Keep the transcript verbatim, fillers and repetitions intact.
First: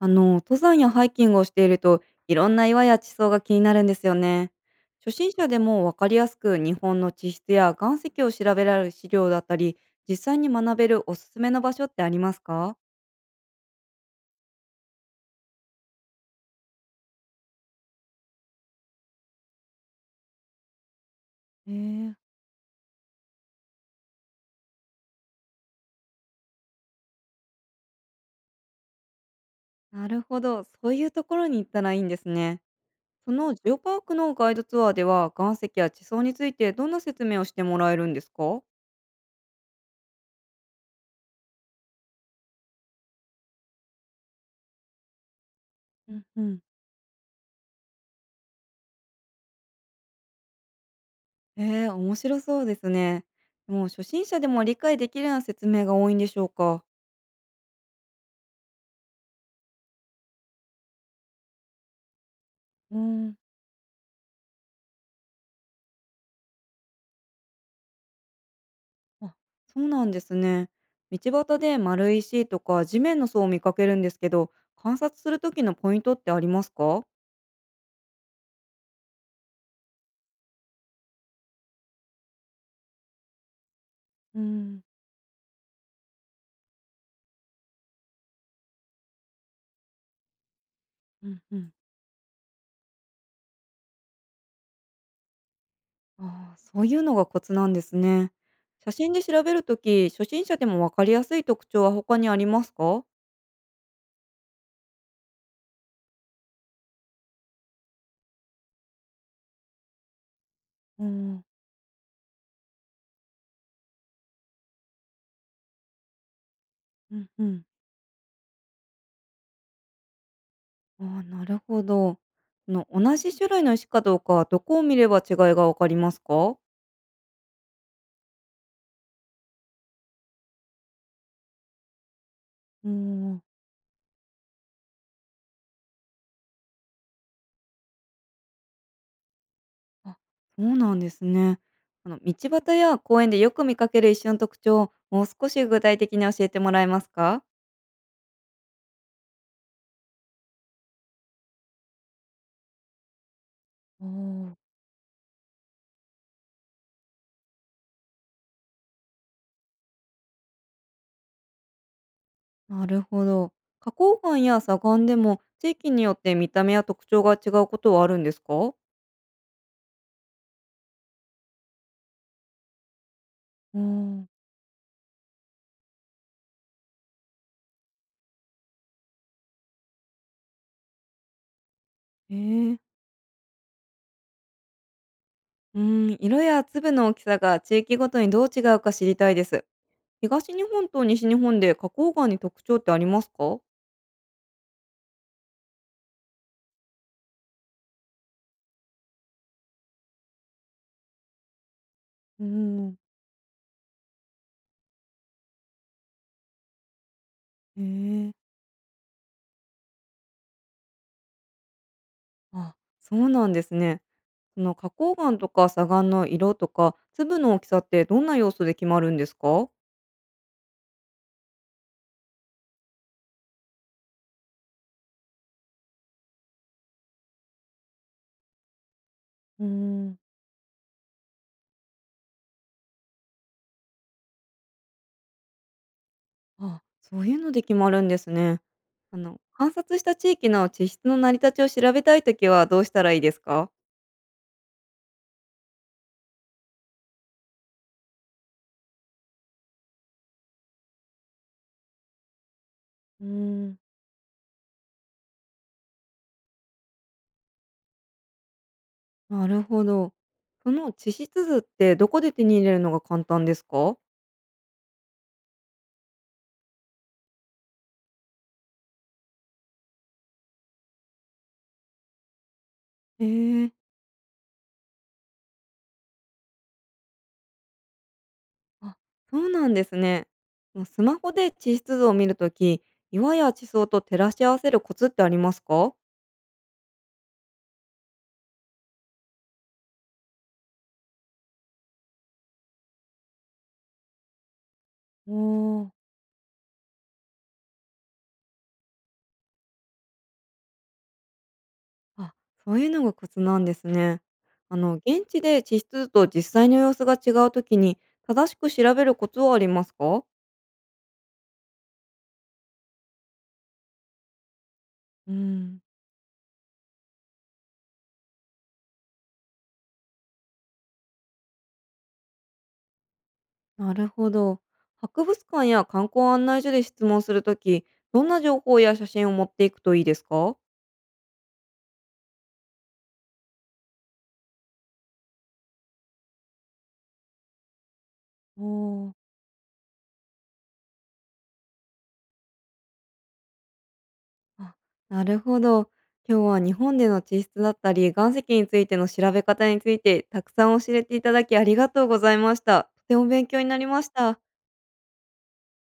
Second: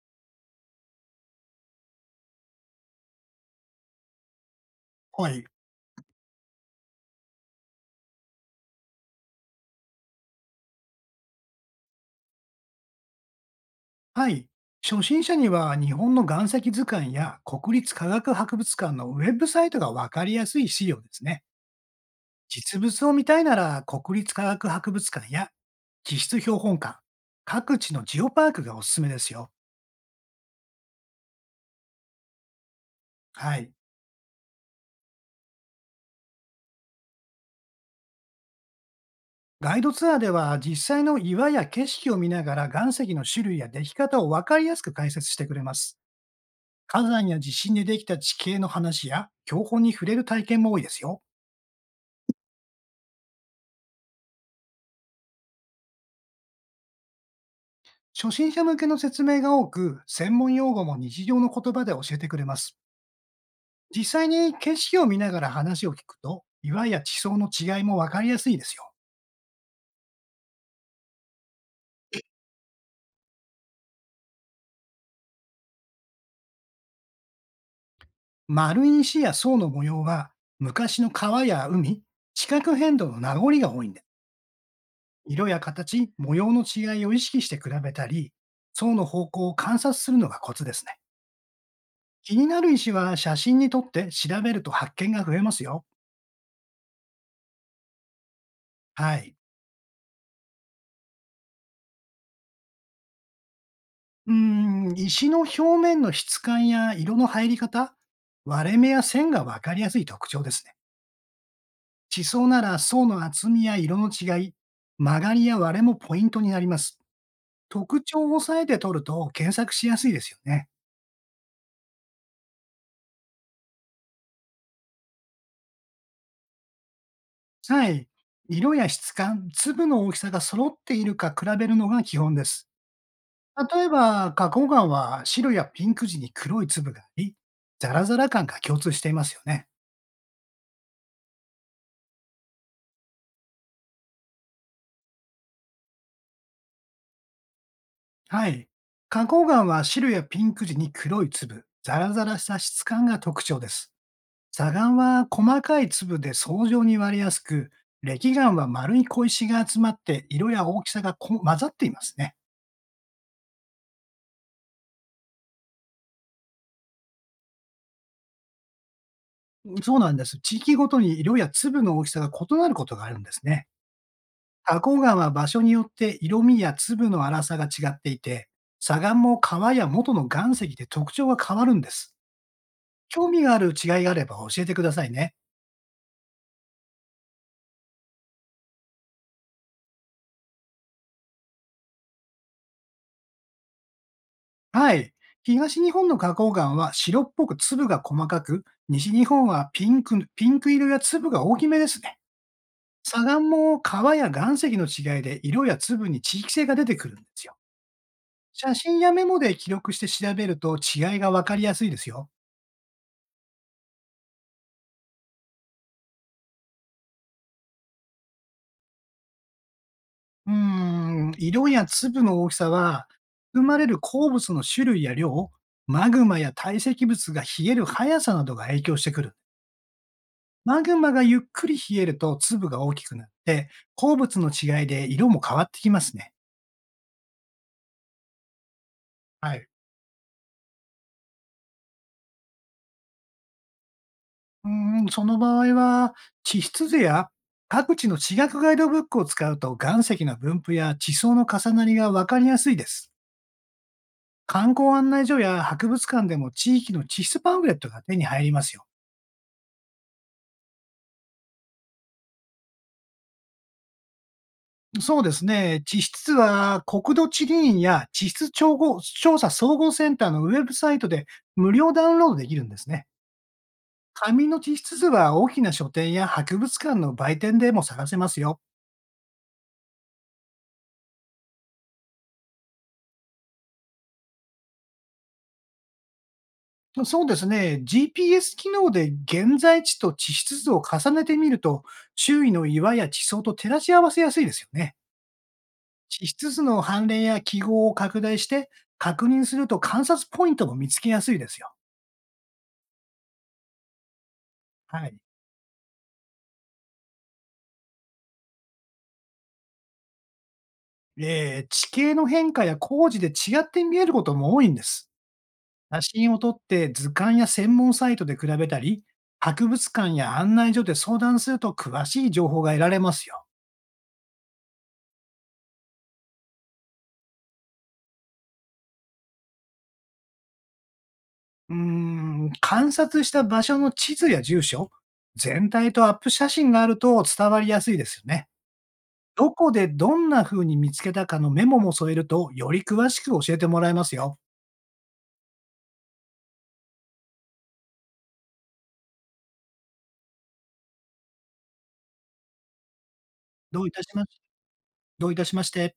あの、登山やハイキングをしていると、いろんな岩や地層が気になるんですよね。初は心い。者でもわかりやすく日本の地質や岩石を調べられる資料だったり、実際に学べるおすすめの場所ってありますか？はい。初心者には日本の岩石図鑑や国立科学博物館のウェブサイトがわかりやすい資料ですね。へえー、実物を見たいなら国立科学博物館や地質標本館、各地のジオパークがおすすめですよ。なるほど、そういうところに行ったらいいんですね。そのはジい。オパークのガイドツアーでは、岩石や地層についてどんな説明をしてもらえるんですか？ガイドツアーでは実際の岩や景色を見ながら岩石の種類や出来方をわかりやすく解説してくれます。うんうん、火山や地震でできた地形の話や標本に触れる体験も多いですよ。えー、面白そうですね。でも初心者でも理解できるような説明が多いんでしょうか？初心者向けの説明が多く、専門用語も日常の言葉で教えてくれます。うん。実際に景色を見ながら話を聞くと、岩や地層の違いもわかりやすいですよ。あ、そうなんですね。道端で丸い石とか地面の層を見かけるんですけど、観察する時のポイントってありますか？丸い石や層の模様は、昔の川や海、地殻変動の名残が多いんで、うん、色や形、模様の違いを意識して比べたり、層の方向を観察するのがコツですね。うんうん。気になる石は写真に撮って調べると発見が増えますよ。ああ、そういうのがコツなんですね。写真はでい。調べるとき、初心者でもわかりやすい特徴は他にありますか？うーん、石の表面の質感や色の入り方、割れ目や線が分かりやすい特徴ですね。うん地層なら層の厚みや色の違い、曲がりや割れもポイントになります。うんうん。特徴を押さえて取ると検索しやすいですよね。ああ、なるほど。その同じ種類の石かどうか、どこを見れば違いがわかりますか？はい。色や質感、粒の大きさが揃っているか比べるのが基本です。うん。例えば、花崗岩は白やピンク時に黒い粒があり、ザラザラ感が共通していますよね。あ、そうなんですね。あの道端や公園でよく見かける一種の特徴をもう少し具体的に教えてもらえますか？はい。花崗岩は白やピンク時に黒い粒、ザラザラした質感が特徴です。おー。砂岩は細かい粒で層状に割れやすく、礫岩は丸い小石が集まって色や大きさがこ混ざっていますね。なるほど。花崗岩や砂岩でも地域によって見た目や特徴が違うことはあるんですか？そうなんです。地域ごとに色や粒の大きさが異なることがあるんですね。おー。花崗岩は場所によって色味や粒の粗さが違っていて、砂岩も川や元の岩石で特徴が変わるんです。えー、興味がある違いがあれば教えてくださいね。うん、色や粒の大きさが地域ごとにどう違うか知りたいです。東日本と西日本で花崗岩に特徴ってありますか？はい。東日本の花崗岩は白っぽく粒が細かく、西日本はピンク、ピンク色や粒が大きめですね。うん。砂岩も川や岩石の違いで色や粒に地域性が出てくるんですよ。えー、写真やメモで記録して調べると違いがわかりやすいですよ。あ、そうなんですね。その花崗岩とか砂岩の色とか粒の大きさってどんな要素で決まるんですか？うーん、色や粒の大きさは、含まれる鉱物の種類や量、マグマや堆積物が冷える速さなどが影響してくるんです。うーん、マグマがゆっくり冷えると粒が大きくなって、鉱物の違いで色も変わってきますね。あ、そういうので決まるんですね。あのはい。観察した地域の地質の成り立ちを調べたいときはどうしたらいいですか？うーん、その場合は、地質図や各地の地学ガイドブックを使うと岩石の分布や地層の重なりがわかりやすいです。うーん、観光案内所や博物館でも地域の地質パンフレットが手に入りますよ。なるほど。その地質図ってどこで手に入れるのが簡単ですか？そうですね。地質図は国土地理院や地質調合調査総合センターのウェブサイトで無料ダウンロードできるんですね。へえ。紙の実質図は大きな書店や博物館の売店でも探せますよ。あ、そうなんですね。もうスマホで地質図を見るとき、岩や地層と照らし合わせるコツってありますか？そうですね。ジーピーエス 機能で現在地と地質図を重ねてみると、周囲の岩や地層と照らし合わせやすいですよね。おー。地質図の判例や記号を拡大して確認すると観察ポイントも見つけやすいですよ。あ、そういうのがコツなんですね。あの、はい。現地で地質図と実際の様子が違うときに、正しく調べるコツはありますか？えー地形の変化や工事で違って見えることも多いんです。うん、写真を撮って図鑑や専門サイトで比べたり、博物館や案内所で相談すると詳しい情報が得られますよ。なるほど。博物館や観光案内所で質問するとき、どんな情報や写真を持っていくといいですか？うーん、観察した場所の地図や住所、全体とアップ写真があると伝わりやすいですよね。おー。どこでどんな風に見つけたかのメモも添えると、より詳しく教えてもらえますよ。あ、なるほど。今日は日本での地質だったり、岩石についての調べ方について、たくさん教えていただきありがとうございました。とても勉強になどりういまたししまた。しどういたしまして。